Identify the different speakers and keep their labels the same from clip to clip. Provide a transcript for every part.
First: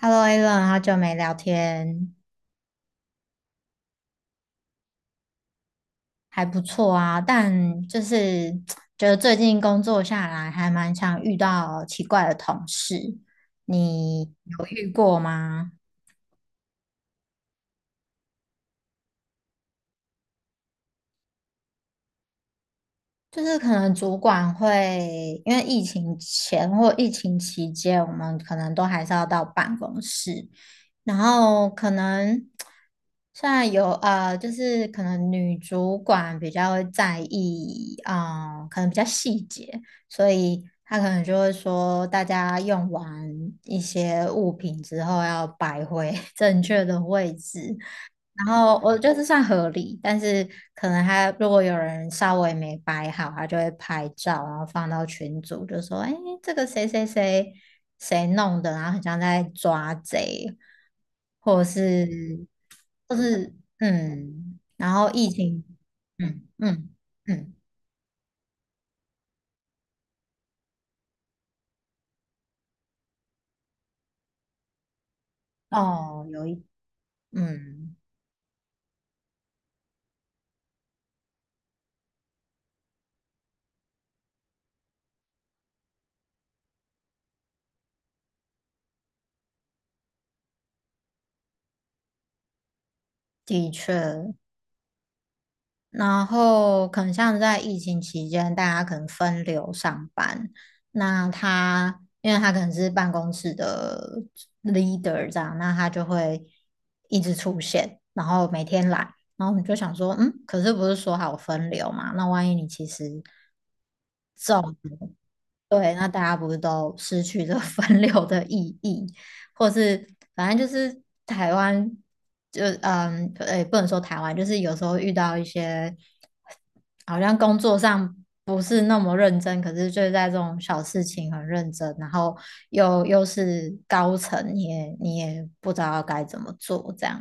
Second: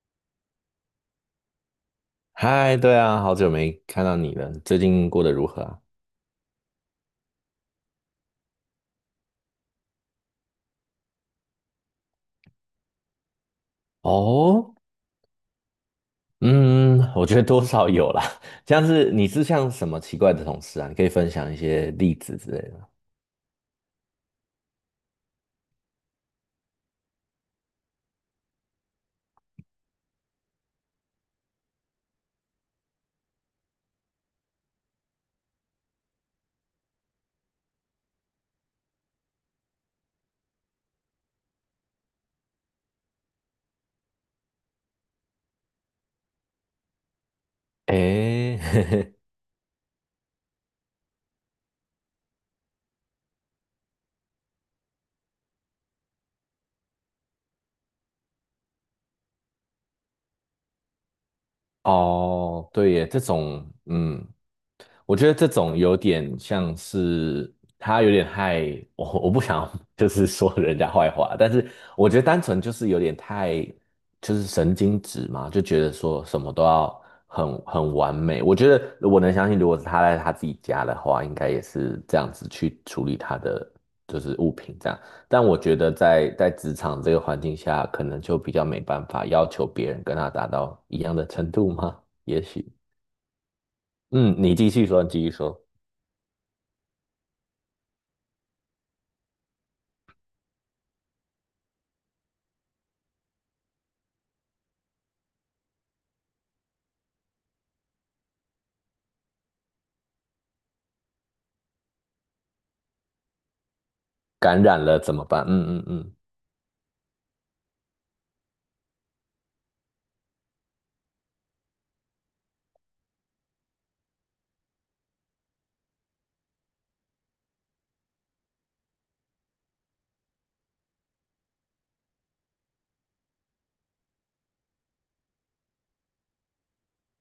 Speaker 1: Hello, Alan，好久没聊天。
Speaker 2: 嗨，对啊，好久没看到你了，最近过得如何啊？
Speaker 1: 还不错啊。但觉得最近工作下来，还蛮常遇到奇怪的同事，你有
Speaker 2: 哦，
Speaker 1: 遇过吗？
Speaker 2: 嗯，我觉得多少有啦。像是你是像什么奇怪的同事啊？你可以分享一些例子之类的吗？
Speaker 1: 就是可能主管会，因为疫情前或疫情期间，我们可能都还是要到办公室，然后可能现在有就是可能女主管比较会在意，啊，可能比较细节，所以她可能就会说，大家用完一些物品之后要摆回 正确的位置，然
Speaker 2: 诶，
Speaker 1: 后我就是 算合理，但是可能他如果有人稍微没摆好，他就会拍照，然后放到群组，就说：“哎，这个谁谁谁弄的，然后很像在抓贼，或者是，
Speaker 2: 哦，对耶，
Speaker 1: 或
Speaker 2: 这
Speaker 1: 是
Speaker 2: 种，嗯，
Speaker 1: 嗯，然后
Speaker 2: 我觉
Speaker 1: 疫
Speaker 2: 得这
Speaker 1: 情，
Speaker 2: 种有点
Speaker 1: 嗯
Speaker 2: 像
Speaker 1: 嗯
Speaker 2: 是
Speaker 1: 嗯。
Speaker 2: 他有点害我不想 就是说人家坏话，但是我觉得单纯就是有点太就是神经质嘛，就觉得说
Speaker 1: 哦，
Speaker 2: 什
Speaker 1: 有
Speaker 2: 么
Speaker 1: 一。
Speaker 2: 都要很
Speaker 1: 嗯，
Speaker 2: 完美。我觉得我能相信，如果是他在他自己家的话，应该也是这样子去处理他的就是物品这样。但我觉得在职场这个环境下，可能就比较没办法要求别人跟他达到一样的程度吗？也许，
Speaker 1: 的确。
Speaker 2: 嗯，你继续说，你继续说，
Speaker 1: 然后可能像在疫情期间，大家可能分流上班，那他因为他可能是办公室的leader 这样，那他就会一直出现，然后每天来，然后你就想说，嗯，可是不是说好分流嘛？那万一你其实
Speaker 2: 感
Speaker 1: 中。
Speaker 2: 染了怎么办？嗯嗯
Speaker 1: 对，那
Speaker 2: 嗯，
Speaker 1: 大家不是都失去这 分流的意义，或是反正就是台湾，就也不能说台湾，就是有时候遇到一些好像工作上不是那么认真，可是就是在这种小事情很认真，然后又是高层，你也不知道该怎么做，这样。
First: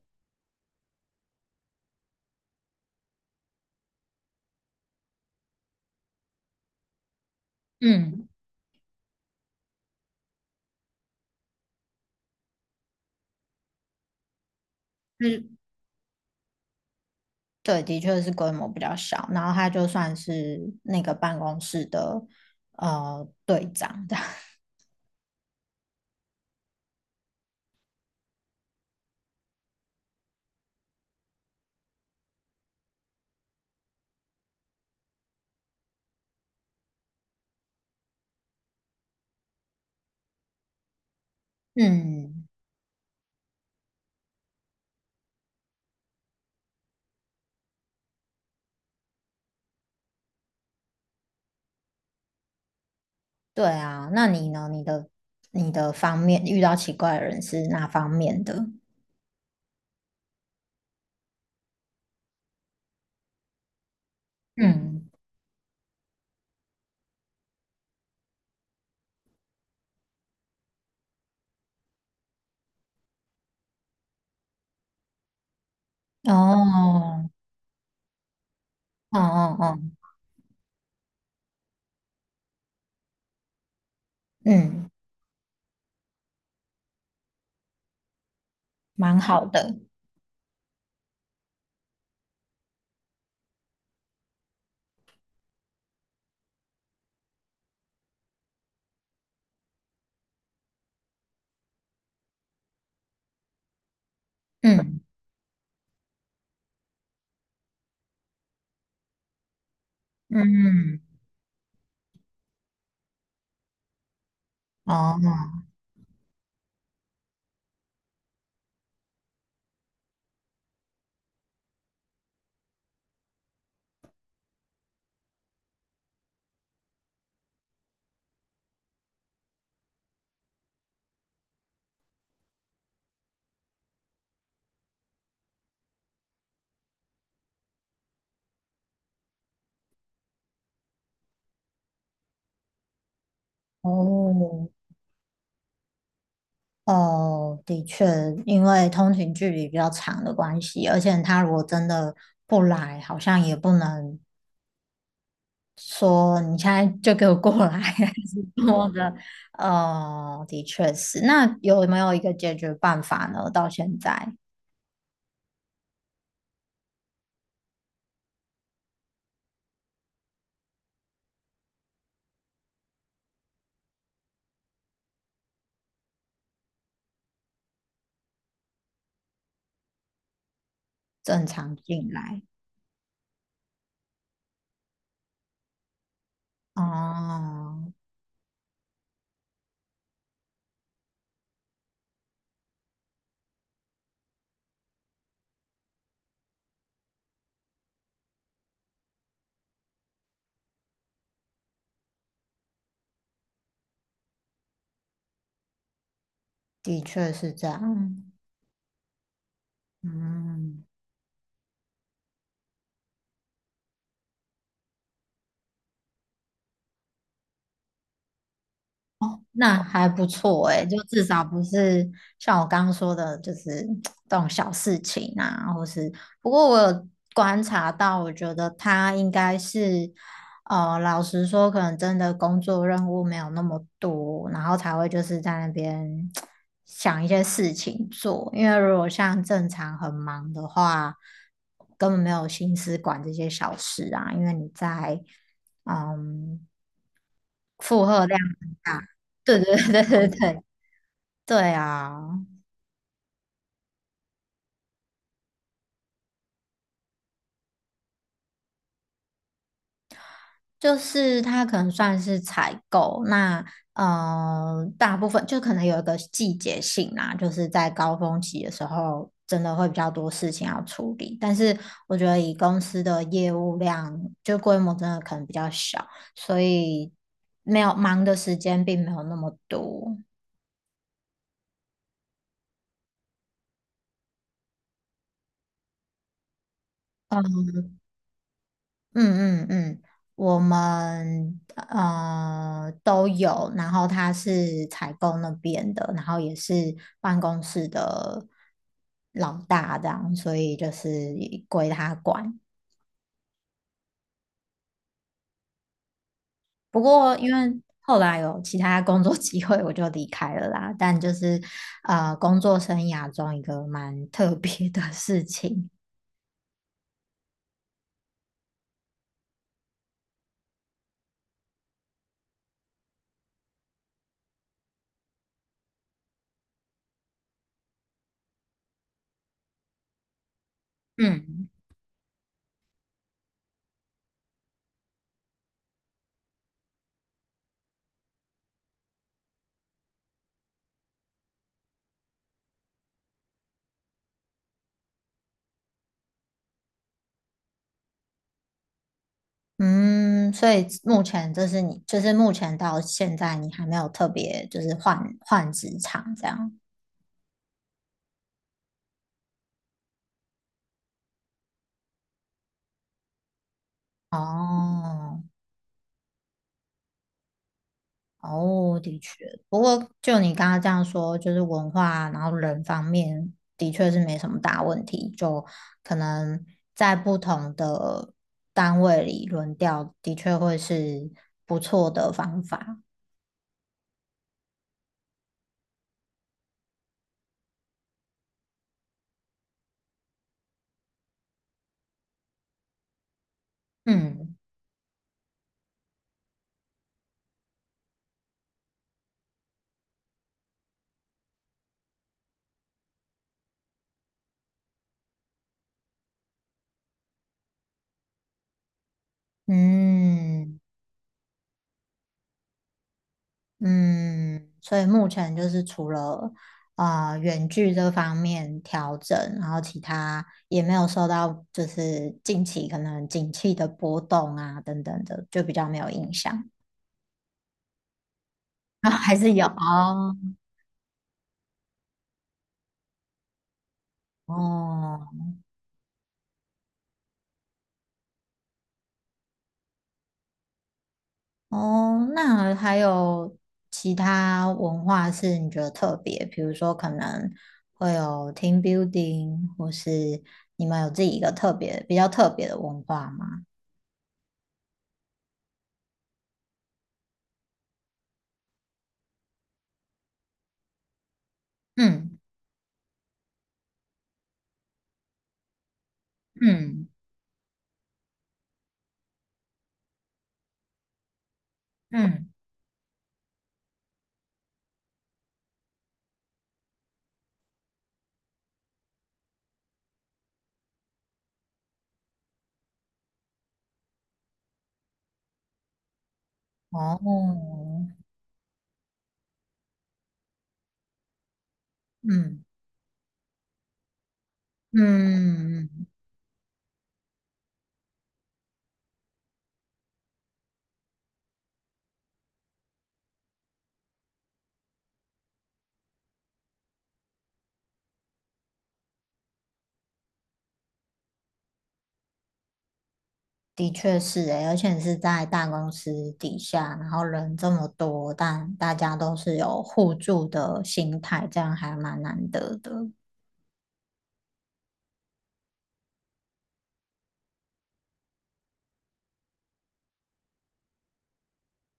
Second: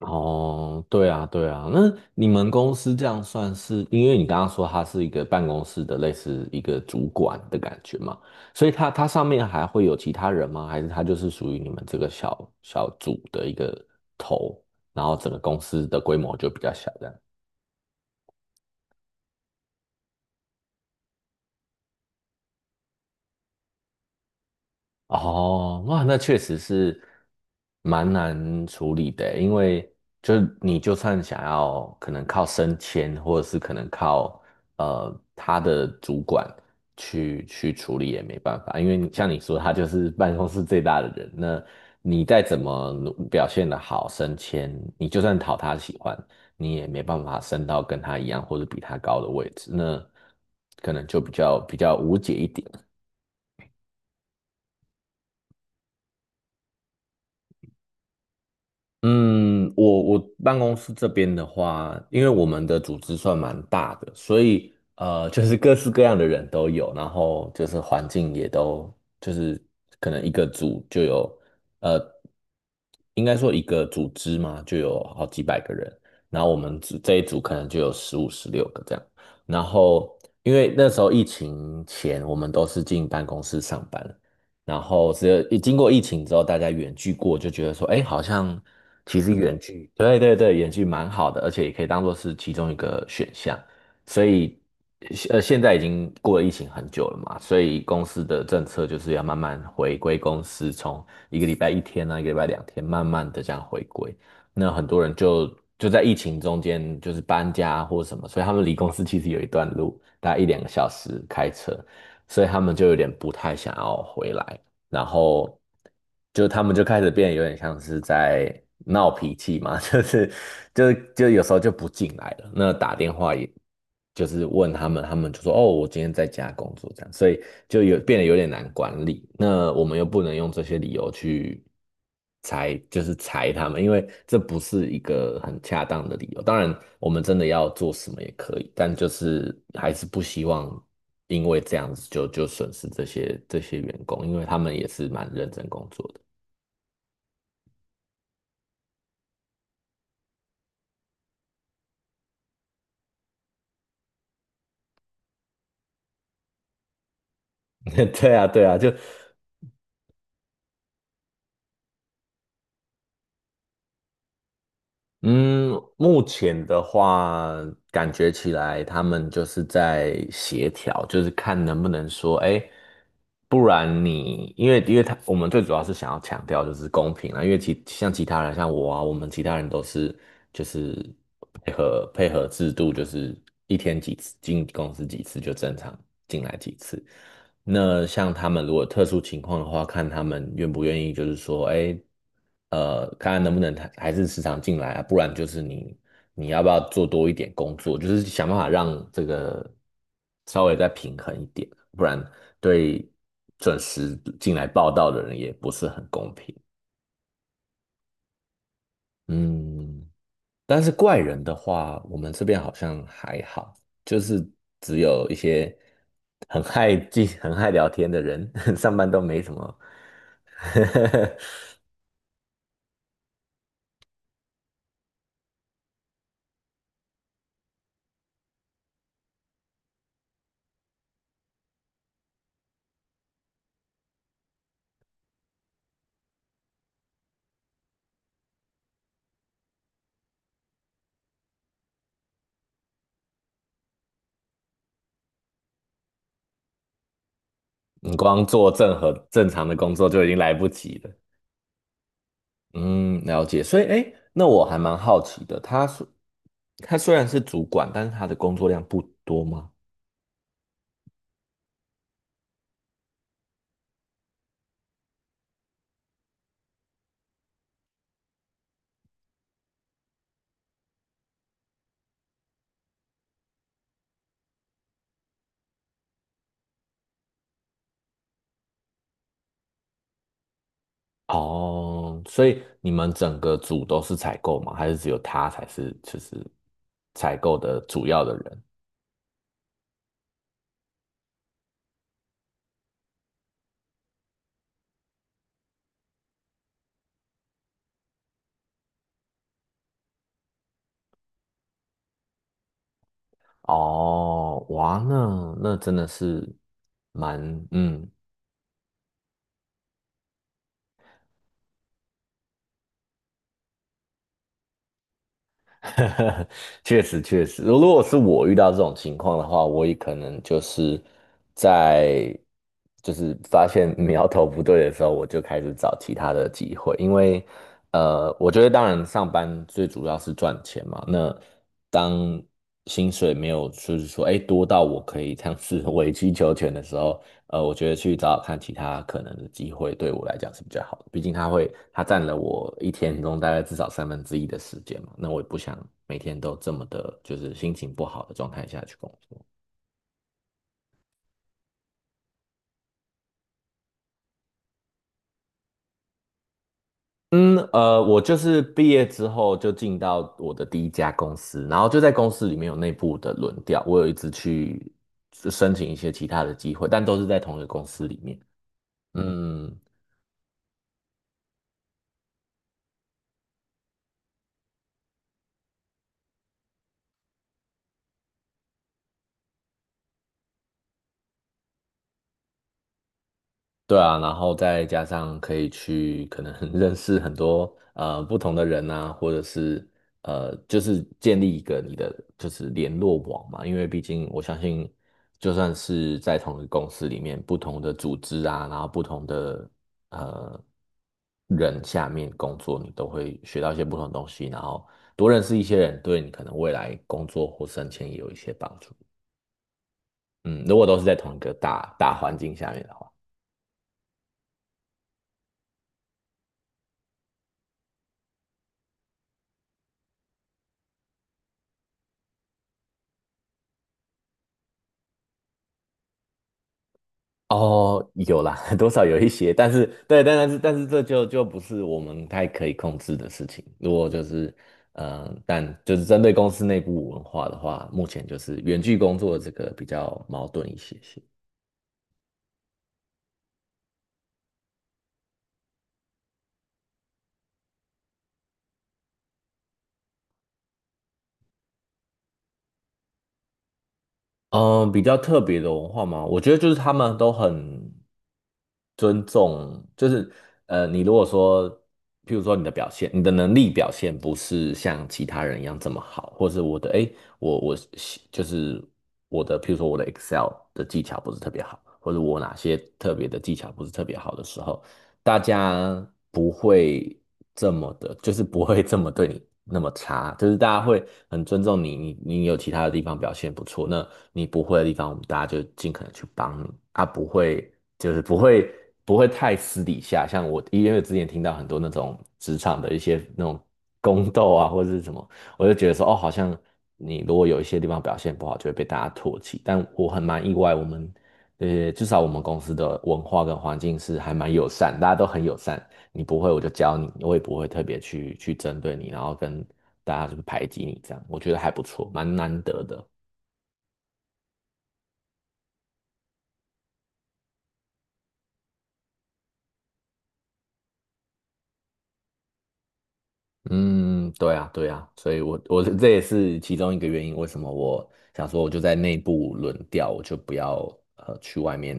Speaker 2: 哦，对啊对啊，那你们公司这样算是，因为你刚刚说他是一个办公室的类似一个主管的感觉嘛，
Speaker 1: 嗯，
Speaker 2: 所以他上面还会有其他人吗？还是他就是属于你们这个小小组的一个头，然后
Speaker 1: 就
Speaker 2: 整个
Speaker 1: 是
Speaker 2: 公司的规模就比较小这样？
Speaker 1: 对，的确是规模比较小，然后他就算是那个办公室的队长这样。
Speaker 2: 哦，哇，那确实是蛮难处理的欸，因为就是你就算想要可能靠升迁，或者是可能靠他的主管去处理也没办法，因为你像你说，他就是办公室最大的人，那你再
Speaker 1: 嗯，
Speaker 2: 怎么表现的好升迁，你就算讨他喜欢，你也没办法升到跟他一样或者比他高的位置，那可能就比较无解一点。
Speaker 1: 对啊，那你呢？你的方面遇到奇怪的人是哪方面的？
Speaker 2: 嗯，我办公室这边的话，因为我们的组织算蛮大的，所以
Speaker 1: 嗯。
Speaker 2: 就是各式各样的人都有，然后就是环境也都就是可能一个组就有呃，应该说一个组织嘛，就有好几百个人，然后我们组这一
Speaker 1: 哦。
Speaker 2: 组可能就有15、16个这样，
Speaker 1: 哦哦
Speaker 2: 然
Speaker 1: 哦。
Speaker 2: 后因为那时候疫情前我们都是进办公室上班，然
Speaker 1: 嗯，
Speaker 2: 后只有一经过疫情之后，大家远距过，就觉得说，哎，好像
Speaker 1: 蛮
Speaker 2: 其实
Speaker 1: 好
Speaker 2: 远
Speaker 1: 的。
Speaker 2: 距，对对对，远距蛮好的，而且也可以当做是其中一个选项。所以，现在已经过了疫情很久了嘛，所以公司的政策就是要慢慢回归公司，从一个礼拜一天啊，一个礼拜两天，慢慢的这样回归。那很
Speaker 1: 嗯
Speaker 2: 多人就在疫情中间就是搬家或什么，所以他们离公司其实有一段路，大概一两个小
Speaker 1: 嗯。
Speaker 2: 时开车。所以他们就有点不太想要回来，然后
Speaker 1: 哦
Speaker 2: 就他们就开始变，得有点像是在闹脾气嘛，就是就有时候就不进来了。那打电话也就是问他们，他们就说哦，我今天在家工作这样，所以就有变得有点难管理。那我们又不能用这些理由去，裁就是裁他们，因为这不是一个很恰当的理由。当然，我们真的要做什么也可以，但就是还是不希望因为这样子就损失这些员工，因为他
Speaker 1: 哦
Speaker 2: 们也是蛮认真工作
Speaker 1: 哦，的确，因为通勤距离比较长的关系，而且他如果真的不来，好像也不能说你现在就给我过来，
Speaker 2: 的。
Speaker 1: 还
Speaker 2: 对
Speaker 1: 是
Speaker 2: 啊，对啊，
Speaker 1: 多
Speaker 2: 就
Speaker 1: 的。的确是。那有没有一个解决办法呢？到现在
Speaker 2: 嗯，目前的话，感觉起来他们就是在协调，就是看能不能说，哎，不然你，因为他我们最主要是想要强调就是公平啊，因为其像其他人像我啊，我们其他人都是就是
Speaker 1: 正
Speaker 2: 配
Speaker 1: 常
Speaker 2: 合
Speaker 1: 进
Speaker 2: 配
Speaker 1: 来。
Speaker 2: 合制度，就是一天几次进公司几次就正常进来几次。
Speaker 1: 哦，
Speaker 2: 那像他们如果特殊情况的话，看他们愿不愿意，就是说，哎。看看能不能还是时常进来啊，不然就是你要不要做多一点工作，就是想办法让这个稍微再平衡一点，不然对准时进来报道的人也不是很公平。
Speaker 1: 的确是这样。
Speaker 2: 嗯，但
Speaker 1: 嗯。
Speaker 2: 是怪人的话，我们这边好像还好，就是只有一些很爱记、很爱聊天的人，上班都没什么。
Speaker 1: 那还不错诶，就至少不是像我刚刚说的，就是这种小事情啊，或是不过我有观察到，我觉得他应该是，老实说，可能真的工作任务没有那么多，然后才会就是在那边想一些事情做，因为如果像正常很忙的话，根本没有心思管这些小事啊，因为你在。嗯，负
Speaker 2: 你
Speaker 1: 荷量
Speaker 2: 光做
Speaker 1: 很大。
Speaker 2: 正
Speaker 1: 对
Speaker 2: 常的
Speaker 1: 对
Speaker 2: 工
Speaker 1: 对
Speaker 2: 作就已
Speaker 1: 对
Speaker 2: 经来
Speaker 1: 对。
Speaker 2: 不及了。
Speaker 1: 对啊，
Speaker 2: 嗯，了解。所以，哎，那我还蛮好奇的，他虽然是主管，但是他的工作量不多吗？
Speaker 1: 它可能算是采购，那大部分就可能有一个季节性啦，就是在高峰期的时候，真的会比较多事情要处理。但是我觉得以公司的业务量，就规模真的可能比较小，所以没有忙的时间并没有那么多。
Speaker 2: 哦，所以你们整个组都是采购吗？还是只有他才是就是采购的主要的人？
Speaker 1: 嗯嗯嗯，我们都有，然后他是采购那边的，然后也是办公室的老大这样，所以就是归他管。
Speaker 2: 哦，哇，那真的是
Speaker 1: 不过
Speaker 2: 蛮
Speaker 1: 因为
Speaker 2: 嗯
Speaker 1: 后来有其他工作机会，我就离开了啦。但工作生涯中一个蛮特别的事情。
Speaker 2: 确实确实，如果是我遇到这种情况的话，我也可能就是在就是发现 苗头不对的时候，我就开始找其他的机会，因为我觉得当然上班最主要是赚钱嘛，那
Speaker 1: 嗯。
Speaker 2: 当薪水没有就是说哎多到我可以这样子委曲 求全的时候，我觉得去找找看其他可能的机会，对我来讲是比较好的。毕竟它会，它占了我一天中大概至少1/3的时间嘛。那我也不想每天都这么的，就是心情不好的状态下去工作。
Speaker 1: 嗯，所以目前就是你，就是目前到现在你还没有特别就是换职场这样。
Speaker 2: 嗯，我就是毕业之后就进到我的第一家公司，然后就在公司里面有内部的轮调，我有一直去
Speaker 1: 哦。
Speaker 2: 申请一些其他的机会，但都是在同一个公司里面。
Speaker 1: 哦，的确，
Speaker 2: 嗯，
Speaker 1: 不过就你刚刚这样说，就是文化，然后人方面的确是没什么大问题，就可能在不同的单位里轮调，的确会是不错的方法。
Speaker 2: 对啊，然后再加上可以去可能 认识很多不同的人啊，或者是就是建立一个你的就是联络网嘛，因为毕竟我
Speaker 1: 嗯
Speaker 2: 相信，就算是在同一个公司里面，不同的组织啊，然后不同的呃人下面工作，你都会学到一些不同的东西，然后多认识一些人，对你可能未来工作或升迁也有一些帮助。嗯，如
Speaker 1: 嗯。
Speaker 2: 果都是在同一个大环境下面的话。
Speaker 1: 嗯，所以目前就是除了啊远距这方面调整，然后其他也没有受到就是近期可能景气的波动啊等等的，就比较没有影响。
Speaker 2: 哦，有啦，多少
Speaker 1: 啊，
Speaker 2: 有一
Speaker 1: 还是
Speaker 2: 些，
Speaker 1: 有
Speaker 2: 但是对，
Speaker 1: 哦。
Speaker 2: 但是这就不是我们太可以控制的事情。如果就是
Speaker 1: 哦，
Speaker 2: 但就是针对公司内部文化的话，目前就是远距工作这个比较矛盾一些些。
Speaker 1: 哦，那还有其他文化是你觉得特别，比如说可能会有 team building，或是你们有自己一个特别比较特别的文化吗？
Speaker 2: 嗯，比较特别的文化吗？我觉得就是他们都很尊重，就是你如果说，譬
Speaker 1: 嗯
Speaker 2: 如说你的表现，你的能力表现不是像其他人一样这么好，或是我的，
Speaker 1: 嗯
Speaker 2: 诶，我就是我的，譬如说我的 Excel 的技巧不是特别好，或者我
Speaker 1: 嗯。
Speaker 2: 哪些特别的技巧不是特别好的时候，大家不会这么的，就是不会这么对你那么差，就是大家会很尊重你，你有其他的地方表现不错，那你不会的地方，我们大家就尽可能去帮你啊，不会
Speaker 1: 哦。
Speaker 2: 就是不会太私底下，像我因为之前听到很多那种职
Speaker 1: 嗯
Speaker 2: 场的一些那种宫斗啊或者是什么，我就觉
Speaker 1: 嗯，
Speaker 2: 得说哦，好像你如果有一些地方表现不好，就会被大家唾弃，但我蛮意外，我们至少我们公司的文化跟环境是还蛮友善，大家都很友善。你不会我就教你，我也不会特别去针对你，然后跟大家就是排挤你这样，我觉得还不错，蛮难得的。
Speaker 1: 的确是诶，而且是在大公司底下，然后人这么多，但大家都是有互助的心态，这样还蛮难得的。
Speaker 2: 嗯，对啊，对啊，所以我这也是其中一个原因，为什么我想说我就在内部轮调，我就不要去外面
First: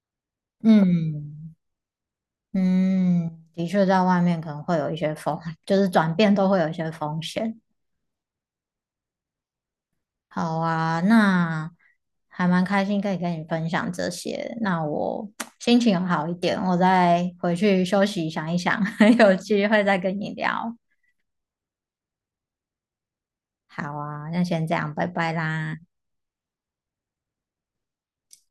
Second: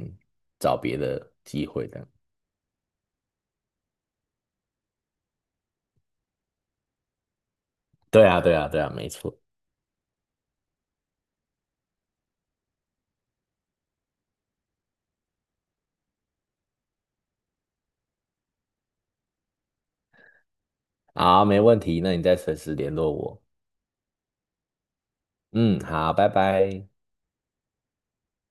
Speaker 2: 找别的
Speaker 1: 嗯
Speaker 2: 机会这样。
Speaker 1: 嗯，的确，在外面可能会有一些风，就是转变都会有一些风险。
Speaker 2: 对啊，对啊，对啊，没错。
Speaker 1: 好啊，那还蛮开心可以跟你分享这些。那我 心情好一点，我再回去休息想一想，有机会再跟你聊。
Speaker 2: 好，没问题，那你再随时联络我。
Speaker 1: 好啊，那先这样，拜拜啦。
Speaker 2: 嗯，好，拜拜。